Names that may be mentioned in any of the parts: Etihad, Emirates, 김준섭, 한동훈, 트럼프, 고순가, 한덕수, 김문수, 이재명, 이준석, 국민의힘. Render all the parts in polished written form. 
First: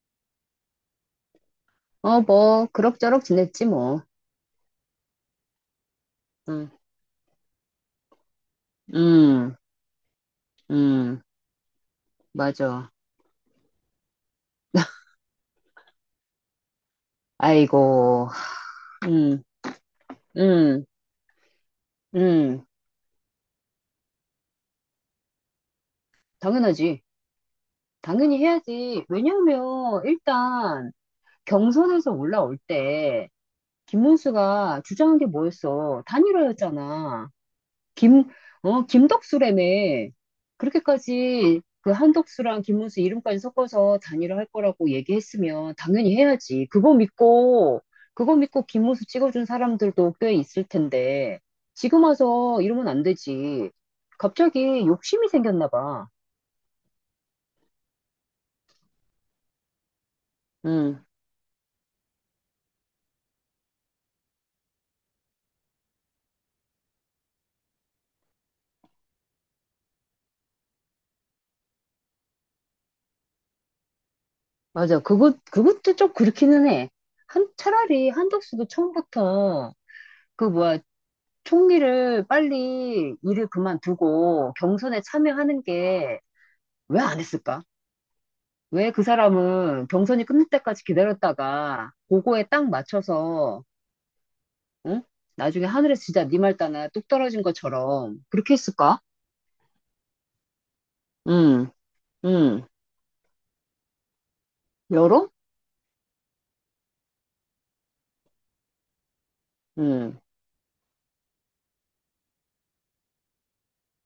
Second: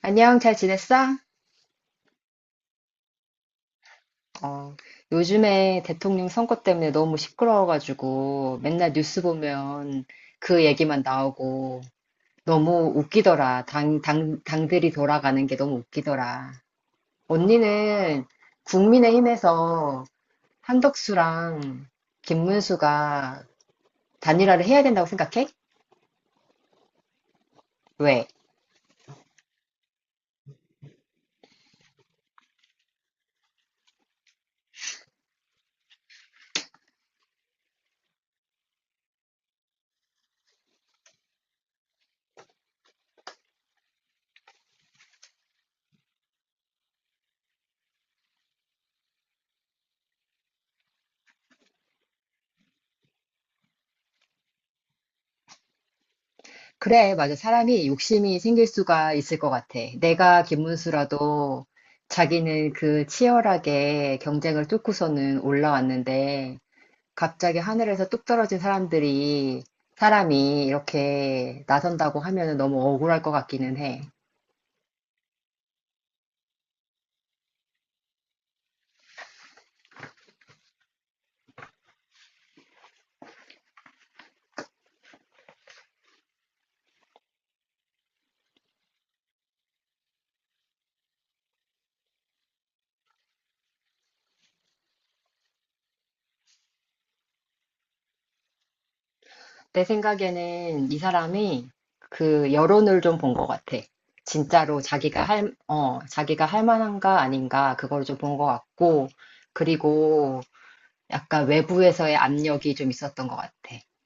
안녕, 잘 지냈어? 어, 뭐, 그럭저럭 지냈지, 뭐. 어, 요즘에 대통령 선거 응, 때문에 너무 시끄러워가지고 맨날 뉴스 응, 보면 그 얘기만 응, 나오고 너무 맞아. 웃기더라. 당들이 돌아가는 게 너무 웃기더라. 언니는 아이고, 응, 국민의힘에서 응, 한덕수랑 응, 김문수가 단일화를 해야 된다고 생각해? 당연하지. 왜? 당연히 해야지. 왜냐면, 일단, 경선에서 올라올 때, 김문수가 주장한 게 뭐였어? 단일화였잖아. 김, 김덕수라며. 그렇게까지 그 한덕수랑 김문수 이름까지 섞어서 단일화 할 거라고 얘기했으면 당연히 해야지. 그거 믿고 김문수 찍어준 사람들도 꽤 있을 텐데, 지금 와서 이러면 안 되지. 갑자기 욕심이 생겼나 봐. 그래, 맞아. 사람이 욕심이 생길 수가 있을 것 같아. 내가 응, 김문수라도 자기는 그 치열하게 경쟁을 뚫고서는 올라왔는데, 갑자기 하늘에서 뚝 떨어진 사람들이, 사람이 이렇게 나선다고 하면 너무 억울할 것 같기는 해. 맞아. 그것도 좀 그렇기는 해. 차라리 한덕수도 처음부터 그 뭐야, 총리를 빨리 일을 그만두고 경선에 참여하는 게 왜 안 했을까? 왜 그 사람은 경선이 끝날 때까지 기다렸다가 그거에 딱 맞춰서 응? 나중에 하늘에서 진짜 네 말 따나 뚝 떨어진 것처럼 그렇게 했을까? 내 생각에는 이 사람이 음, 그 음, 여론을 좀 본 것 같아. 진짜로 여론? 자기가 할 만한가 아닌가, 그걸 좀 본 것 같고, 음, 그리고 약간 외부에서의 압력이 좀 있었던 것 같아.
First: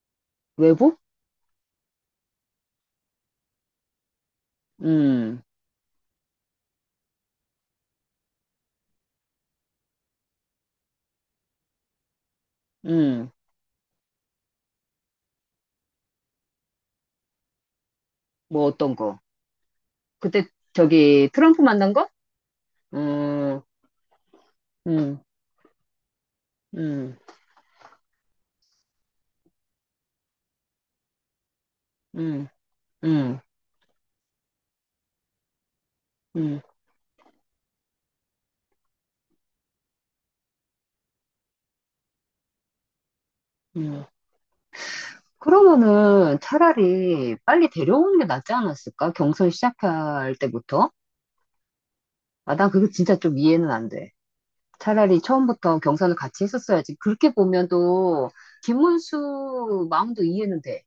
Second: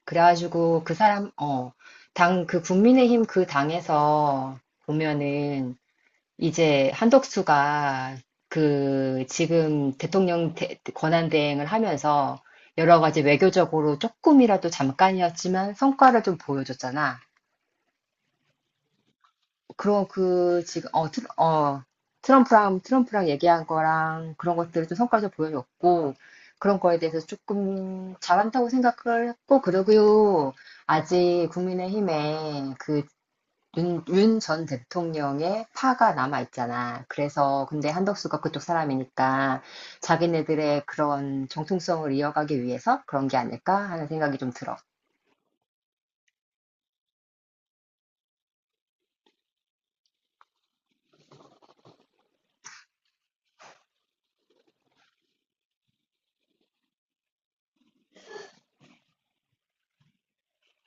그래가지고 그 외부? 사람, 어, 당, 그 국민의힘 그 당에서 음, 보면은 이제 한덕수가 그 지금 권한대행을 하면서 여러 가지 음, 외교적으로 조금이라도 잠깐이었지만 성과를 좀 보여줬잖아. 뭐 어떤 거? 그럼 그때 그 지금 어, 트럼, 저기 트럼프 어 만난 거? 트럼프랑 음, 얘기한 거랑 그런 것들을 좀 음, 성과를 좀 보여줬고 그런 거에 음, 대해서 조금 잘한다고 생각을 했고 그러고요 아직 음, 국민의힘에 음, 그윤윤 전 대통령의 파가 남아 음, 있잖아. 그래서 근데 한덕수가 그쪽 사람이니까 자기네들의 그런 정통성을 이어가기 위해서 그런 게 아닐까 음. 하는 생각이 좀 들어. 그러면은 차라리 빨리 데려오는 게 낫지 않았을까? 경선 시작할 때부터? 아, 난 그게 진짜 좀 이해는 안 돼. 차라리 처음부터 경선을 같이 했었어야지. 그렇게 보면 또 김문수 마음도 이해는 돼.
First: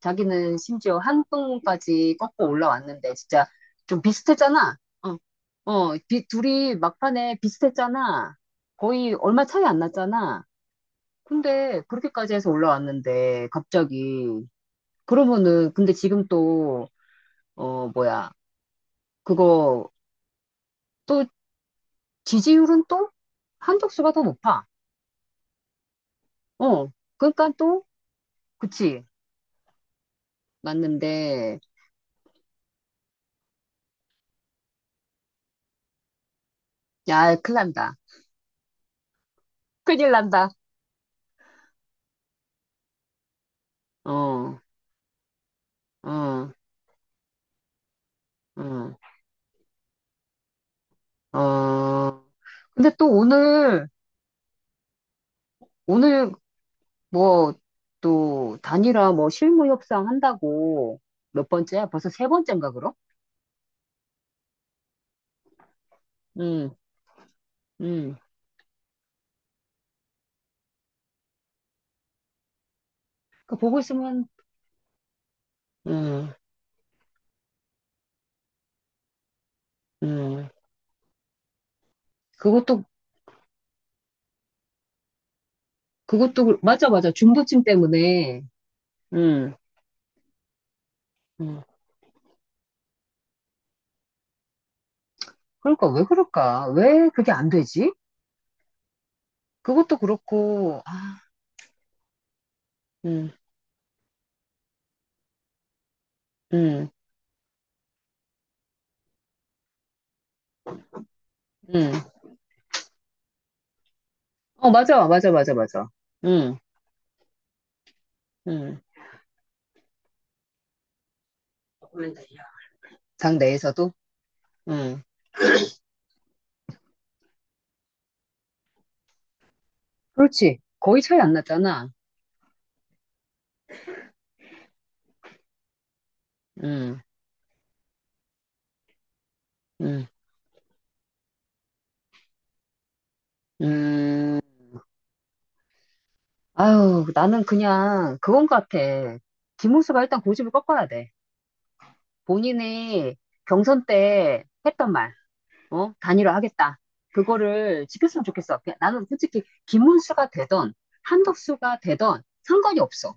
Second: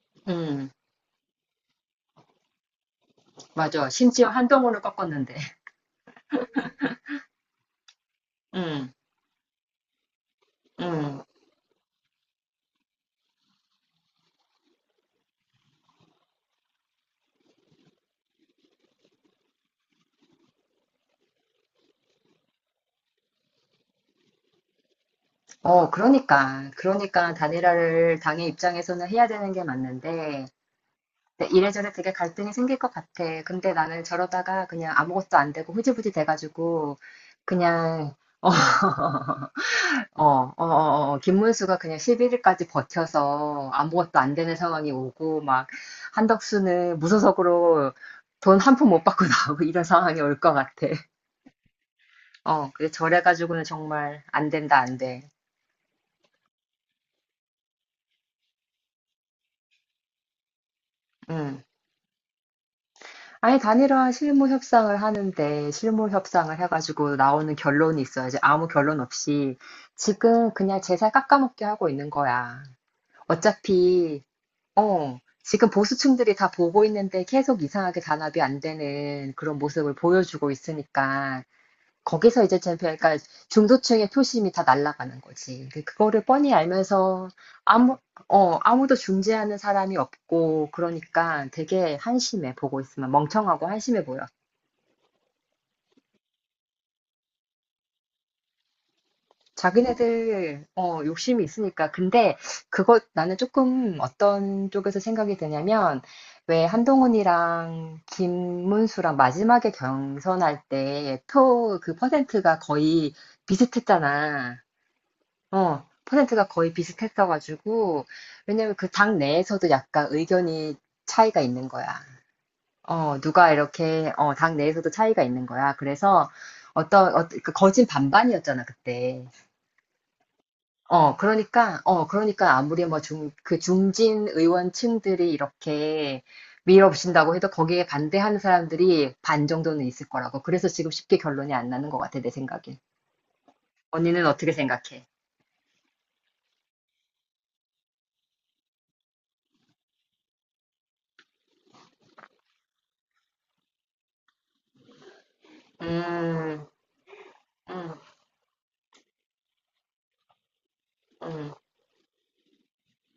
자기는 음, 심지어 한동까지 꺾고 올라왔는데 진짜 맞아. 좀 심지어 비슷했잖아. 한동훈을 어, 꺾었는데. 둘이 막판에 비슷했잖아. 음, 거의 얼마 차이 안 났잖아. 음. 근데 그렇게까지 해서 올라왔는데 갑자기 그러면은 근데 지금 또 뭐야, 그거 또 지지율은 또 한덕수가 더 높아. 어, 그러니까. 어, 그러니까 그러니까 또, 단일화를 당의 그치, 입장에서는 해야 되는 게 맞는데, 근데 맞는데, 이래저래 되게 갈등이 생길 것 같아. 근데 나는 저러다가 그냥 아무것도 안 되고 흐지부지 돼가지고, 야, 큰일 난다. 그냥, 어, 큰일 어, 난다. 김문수가 그냥 11일까지 버텨서 아무것도 안 되는 어, 상황이 오고, 막, 어, 한덕수는 무소속으로 돈 한 푼 어, 못 받고 나오고 이런 상황이 올 것 같아. 어. 어, 근데 그래서 또 저래가지고는 오늘, 정말 안 된다, 안 돼. 오늘 뭐, 또, 단일화 뭐 실무 협상 한다고 몇 음. 번째야? 벌써 세 번째인가, 그럼? 아니, 단일화 실무 협상을 하는데, 실무 협상을 응, 해가지고 나오는 결론이 응. 있어야지. 아무 결론 없이. 지금 그냥 제살 깎아먹게 하고 있는 거야. 그 보고 어차피, 있으면, 어, 지금 응, 보수층들이 다 보고 있는데 계속 이상하게 단합이 안 되는 그런 모습을 응. 보여주고 있으니까. 거기서 이제 그것도, 챔피언 그러니까 중도층의 표심이 다 날아가는 거지. 근데 그거를 뻔히 맞아, 맞아. 알면서 중도층 아무 때문에, 아무도 응, 중재하는 사람이 없고 그러니까 응. 되게 한심해 보고 있으면 멍청하고 한심해 보여. 그러니까 왜 그럴까? 왜 그게 안 되지? 그것도 자기네들 그렇고, 어 아, 욕심이 있으니까 근데 그거 음. 나는 조금 어떤 쪽에서 생각이 드냐면 왜 음, 한동훈이랑 김문수랑 마지막에 경선할 때 표 음. 그 퍼센트가 거의 비슷했잖아. 어, 맞아, 맞아, 맞아, 어, 맞아. 퍼센트가 음, 거의 비슷했어가지고, 왜냐면 음. 그 당 내에서도 약간 의견이 차이가 있는 거야. 조금만 려 당 내에서도? 당 내에서도 음. 차이가 있는 거야. 그래서 그 거진 반반이었잖아, 그때. 그렇지. 거의 차이 안 났잖아. 그러니까 아무리 그 중진 의원층들이 이렇게 음, 밀어붙인다고 해도 거기에 반대하는 사람들이 반 정도는 있을 음, 거라고. 그래서 지금 쉽게 결론이 안 나는 것 같아, 내 생각엔. 언니는 음. 어떻게 생각해? 아유, 나는 그냥 그건 같아. 김문수가 일단 고집을 꺾어야 돼. 본인이 경선 때 했던 말, 어? 단일화 음, 하겠다. 그거를 음, 지켰으면 좋겠어. 그냥 나는 솔직히 김문수가 되던 음. 한덕수가 되던 상관이 없어.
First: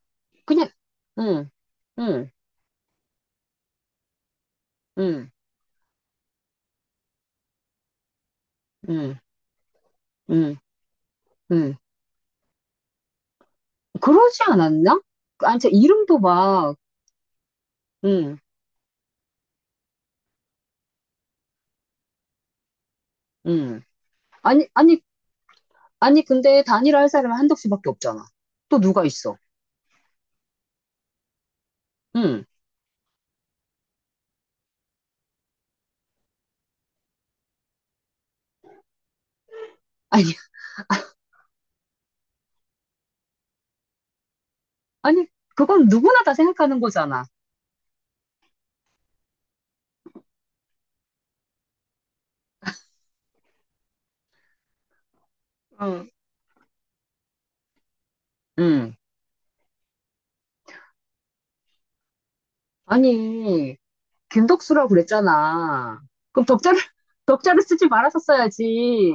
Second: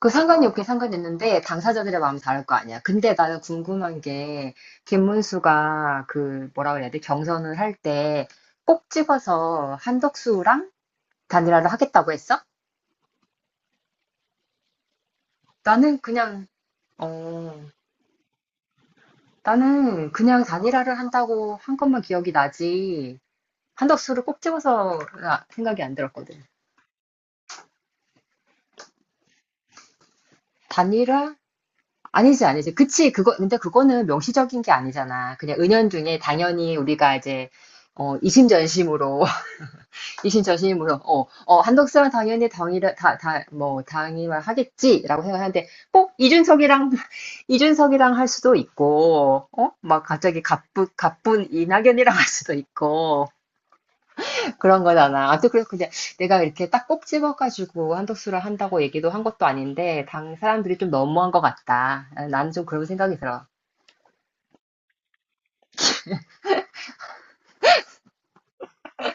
그 상관이 없긴 그냥, 상관있는데 응, 당사자들의 마음이 응, 다를 거 아니야. 근데 나는 궁금한 게 응, 김문수가 그 뭐라 그래야 돼? 경선을 할 때 꼭 응, 찍어서 응. 한덕수랑 단일화를 응. 하겠다고 했어? 그러지 않았나? 아니, 저 나는 이름도 그냥 막, 어 응, 나는 그냥 단일화를 한다고 한 것만 기억이 나지 응. 한덕수를 꼭 아니, 찍어서 아니, 생각이 안 아니, 들었거든. 근데 단일화 할 사람은 한덕수밖에 없잖아. 또 누가 있어? 단일화? 아니지, 응. 아니지. 그치, 그거, 근데 그거는 명시적인 게 아니잖아. 그냥 은연중에 당연히 우리가 이제, 어, 이심전심으로 아니, 이신 저신이 뭐요? 한덕수랑 당연히 당이라 다다뭐 당이만 하겠지라고 아니, 생각하는데 그건 꼭 누구나 다 생각하는 이준석이랑 거잖아. 이준석이랑 할 수도 있고 어막 갑자기 가쁜 이낙연이랑 할 수도 있고 그런 거잖아. 아무튼 그래서 그냥 어. 내가 이렇게 딱 꼭 집어가지고 한덕수랑 한다고 응. 얘기도 한 것도 아닌데 당 사람들이 좀 너무한 것 같다. 나는 좀 그런 생각이 들어. 아니, 김덕수라고 그랬잖아. 그럼 덕자를, 덕자를 쓰지 말았었어야지.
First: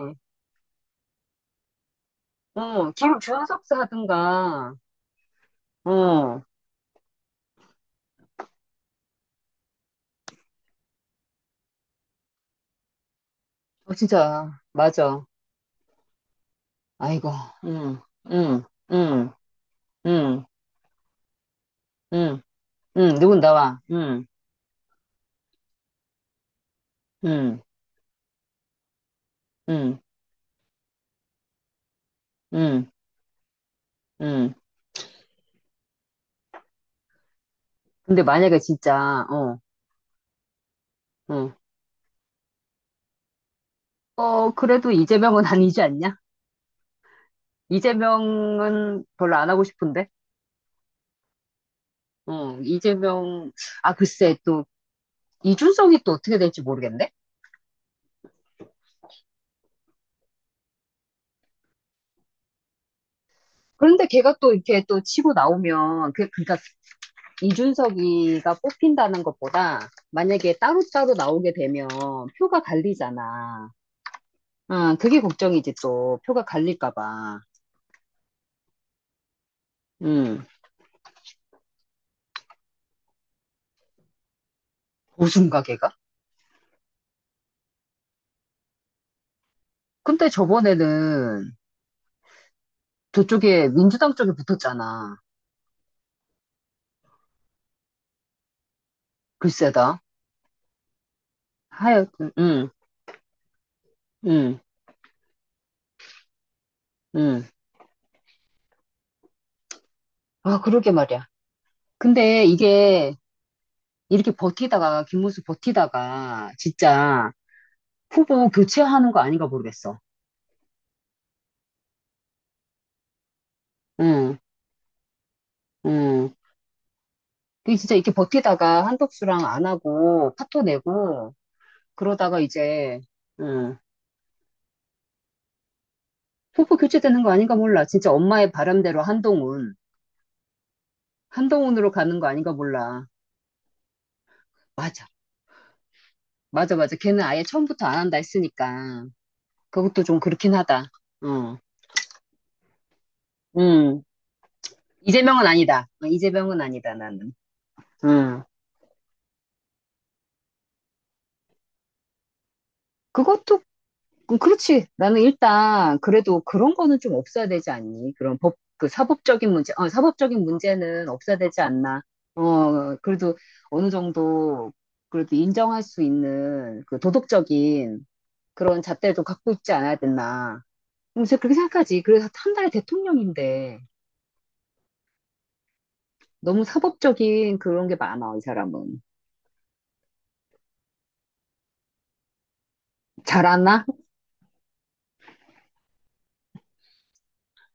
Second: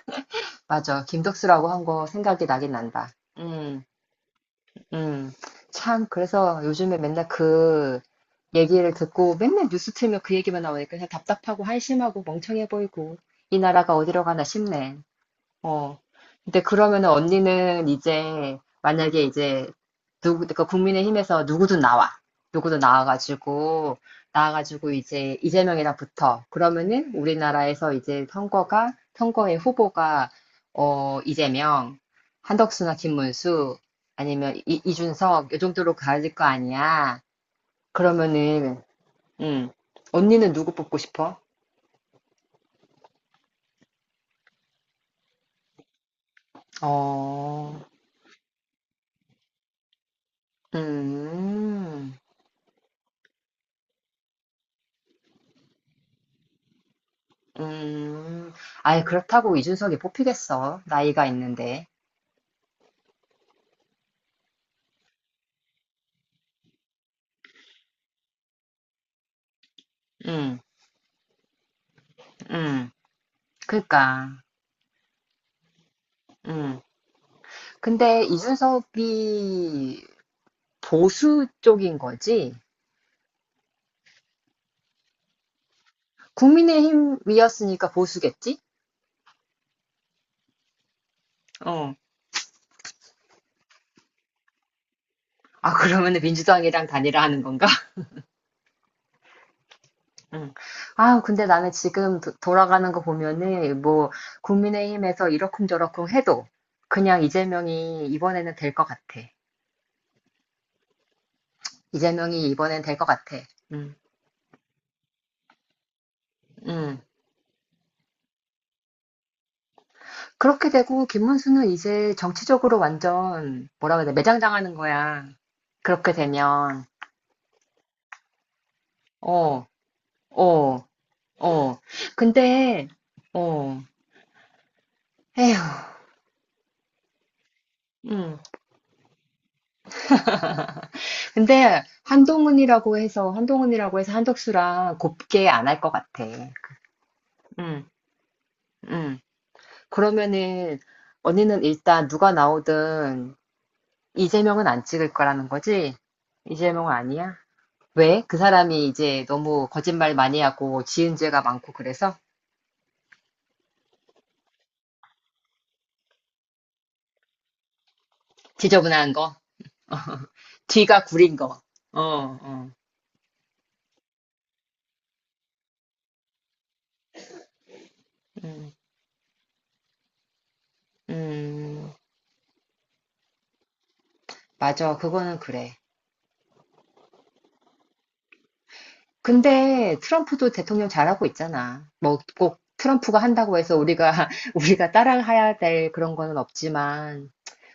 맞아. 김덕수라고 한 거 생각이 나긴 어, 난다. 김준섭사 음. 하든가. 음, 참, 어, 그래서 요즘에 맨날 그 얘기를 듣고 맨날 뉴스 틀면 그 얘기만 나오니까 그냥 답답하고 한심하고 멍청해 보이고 이 어, 나라가 어디로 가나 진짜, 싶네. 맞아. 어. 근데 그러면은 아이고, 언니는 응, 이제 응, 만약에 응, 이제 누구 응, 그러니까 국민의힘에서 누구든 나와. 응. 누구든 응, 누군 나와. 나와가지고 응, 나와가지고 이제 이재명이랑 붙어. 그러면은 응, 우리나라에서 이제 선거가 선거의 응, 후보가 어 이재명, 응, 한덕수나 김문수 응. 아니면 이준석 요 정도로 가질 거 아니야. 근데 만약에 그러면은 진짜, 음 언니는 누구 뽑고 싶어? 어, 그래도 이재명은 아니지 않냐? 어. 이재명은 별로 안 하고 싶은데? 음. 어, 이재명, 아, 글쎄, 또, 이준석이 또 어떻게 될지 모르겠네? 음, 아예 그렇다고 이준석이 뽑히겠어. 나이가 있는데. 그런데 걔가 또 이렇게 또 치고 나오면, 그러니까 이준석이가 뽑힌다는 것보다 만약에 음, 따로따로 나오게 되면 표가 음, 갈리잖아. 그니까. 아, 그게 걱정이지 또. 표가 음. 갈릴까 봐. 근데 이준석이 응. 보수 쪽인 거지? 고순가 걔가? 국민의힘이었으니까 보수겠지? 근데 저번에는 어. 저쪽에 민주당 쪽에 붙었잖아. 아, 그러면은 민주당이랑 단일화 하는 건가? 글쎄다. 응. 아, 근데 나는 지금 하여튼, 응, 돌아가는 거 보면은 뭐 응, 국민의힘에서 이러쿵저러쿵 해도 그냥 응. 이재명이 이번에는 될 것 같아. 아, 그러게 말이야. 근데 이재명이 이번엔 될 것 이게 같아. 응, 이렇게 버티다가, 김문수 버티다가 응. 진짜 후보 교체하는 거 아닌가 모르겠어. 그렇게 되고 김문수는 이제 정치적으로 완전 뭐라 그래 응, 매장당하는 거야. 그렇게 응. 되면 그 진짜 이렇게 버티다가 한덕수랑 어, 안 하고 파토 어, 내고 어. 그러다가 근데 이제, 응. 어, 에휴, 후보 교체되는 거 아닌가 몰라. 진짜 음. 엄마의 바람대로 한동훈, 근데 한동훈으로 가는 거 아닌가 한동훈이라고 몰라. 해서 한동훈이라고 해서 한덕수랑 맞아. 곱게 안 할 것 같아. 맞아, 맞아. 걔는 아예 처음부터 음, 안 한다 했으니까. 음. 그것도 좀 그렇긴 그러면은 하다. 어, 언니는 일단 누가 나오든 음. 이재명은 안 찍을 이재명은 거라는 아니다. 거지? 어, 이재명은 이재명은 아니다, 나는. 아니야? 왜? 그 음. 사람이 이제 너무 거짓말 많이 하고 지은 죄가 많고 그래서 그것도, 그렇지. 나는 일단, 그래도 그런 거는 좀 없어야 되지 않니? 그 지저분한 거, 사법적인 문제, 사법적인 뒤가 문제는 구린 없어야 되지 거. 어, 않나? 어, 어, 그래도 어느 정도, 그래도 인정할 수 있는 그 도덕적인 음, 그런 잣대도 갖고 있지 않아야 되나? 그래서 그렇게 음, 생각하지. 그래서 한 달에 대통령인데. 맞아. 그거는 그래. 너무 사법적인 그런 게 많아, 이 사람은. 근데 트럼프도 대통령 잘하고 있잖아. 뭐 꼭 트럼프가 한다고 해서 잘하나? 우리가 우리가 따라해야 될 그런 거는 없지만,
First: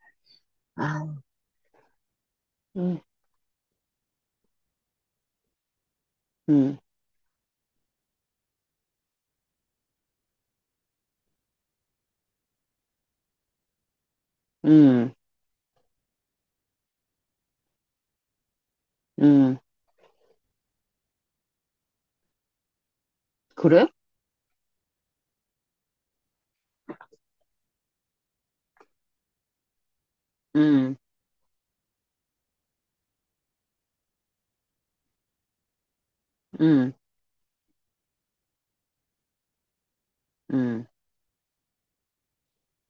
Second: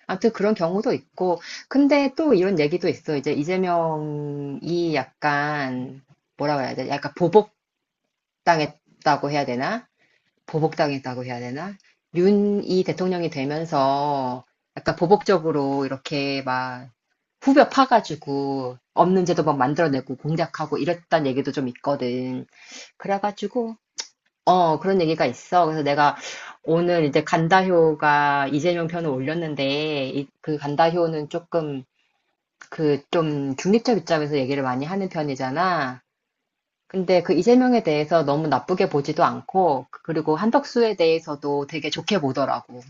아무튼 그런 경우도 아, 있고. 근데 또 이런 얘기도 음, 있어. 이제 이재명이 약간 뭐라고 해야 음, 돼? 약간 보복당했다고 해야 되나? 보복당했다고 해야 되나? 윤이 대통령이 되면서 약간 음, 보복적으로 이렇게 막 후벼 파가지고 없는 제도 막 음. 만들어내고 공작하고 이랬단 얘기도 좀 있거든. 그래가지고 그래? 그런 얘기가 있어. 그래서 내가 오늘 이제 간다효가 이재명 편을 올렸는데 그 음, 간다효는 조금 그 좀 중립적 입장에서 얘기를 많이 하는 편이잖아. 음, 근데 그 이재명에 대해서 너무 나쁘게 보지도 않고, 그리고 음, 한덕수에 대해서도 되게 좋게 보더라고.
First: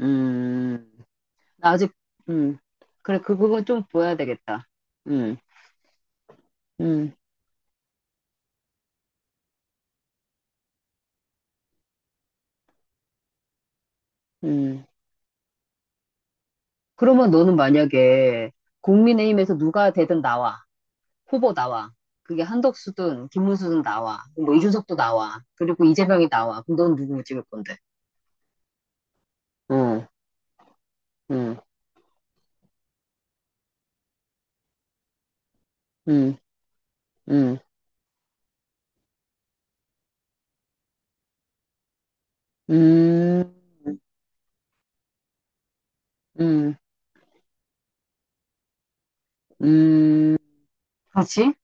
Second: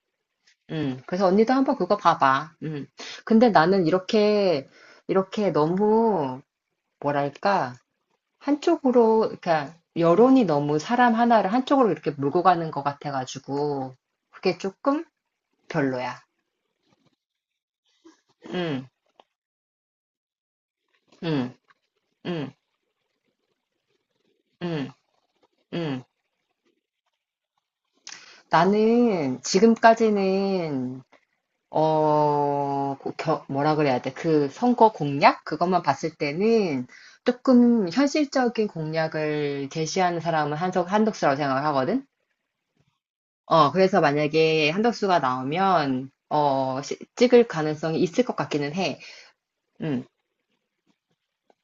음. 그래서 언니도 나 한번 아직, 그거 봐봐. 음. 음. 그래, 그 근데 부분 좀 나는 보여야 되겠다. 이렇게, 음, 이렇게 너무, 음, 뭐랄까, 한쪽으로, 그러니까, 여론이 너무 사람 하나를 한쪽으로 이렇게 몰고 가는 것 같아가지고, 그게 음. 조금 별로야. 그러면 너는 만약에 음, 국민의힘에서 누가 되든 나와. 후보 음, 나와. 그게 음, 한덕수든 김문수든 나와. 뭐 음, 이준석도 나와. 그리고 음. 이재명이 나와. 그럼 넌 누구 찍을 건데? 나는 응, 지금까지는 응, 뭐라 그래야 돼? 그 선거 공약? 그것만 봤을 응, 때는 응, 조금 현실적인 공약을 제시하는 사람은 한덕수라고 생각을 하거든? 음. 어, 그래서 만약에 한덕수가 나오면, 음, 찍을 가능성이 있을 것 같기는 해. 음. 음, 그렇지?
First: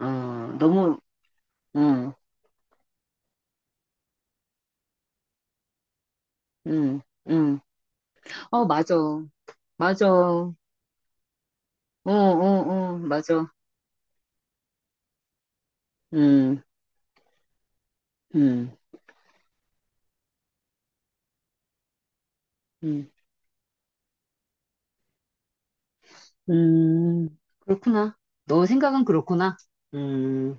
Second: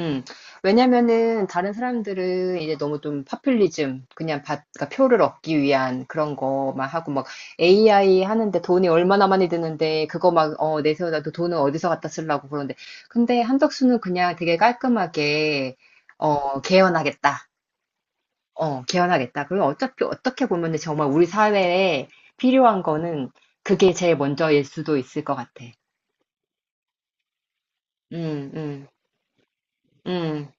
어, 너무, 왜냐면은 다른 음, 사람들은 이제 너무 좀 파퓰리즘, 그러니까 표를 얻기 위한 그런 거만 음, 하고 막 음. AI 하는데 어, 돈이 맞아. 얼마나 많이 드는데 맞아. 그거 어, 막 어, 내세워놔도 돈은 어디서 갖다 어, 쓰려고 그러는데 어, 근데 맞아. 한덕수는 그냥 되게 깔끔하게 어, 음, 개헌하겠다. 음, 어, 개헌하겠다. 그리고 어차피 어떻게 보면은 정말 우리 사회에 필요한 음, 거는 그게 제일 먼저일 수도 있을 것 같아. 그렇구나. 음, 너 음, 생각은 그렇구나. 음. 음.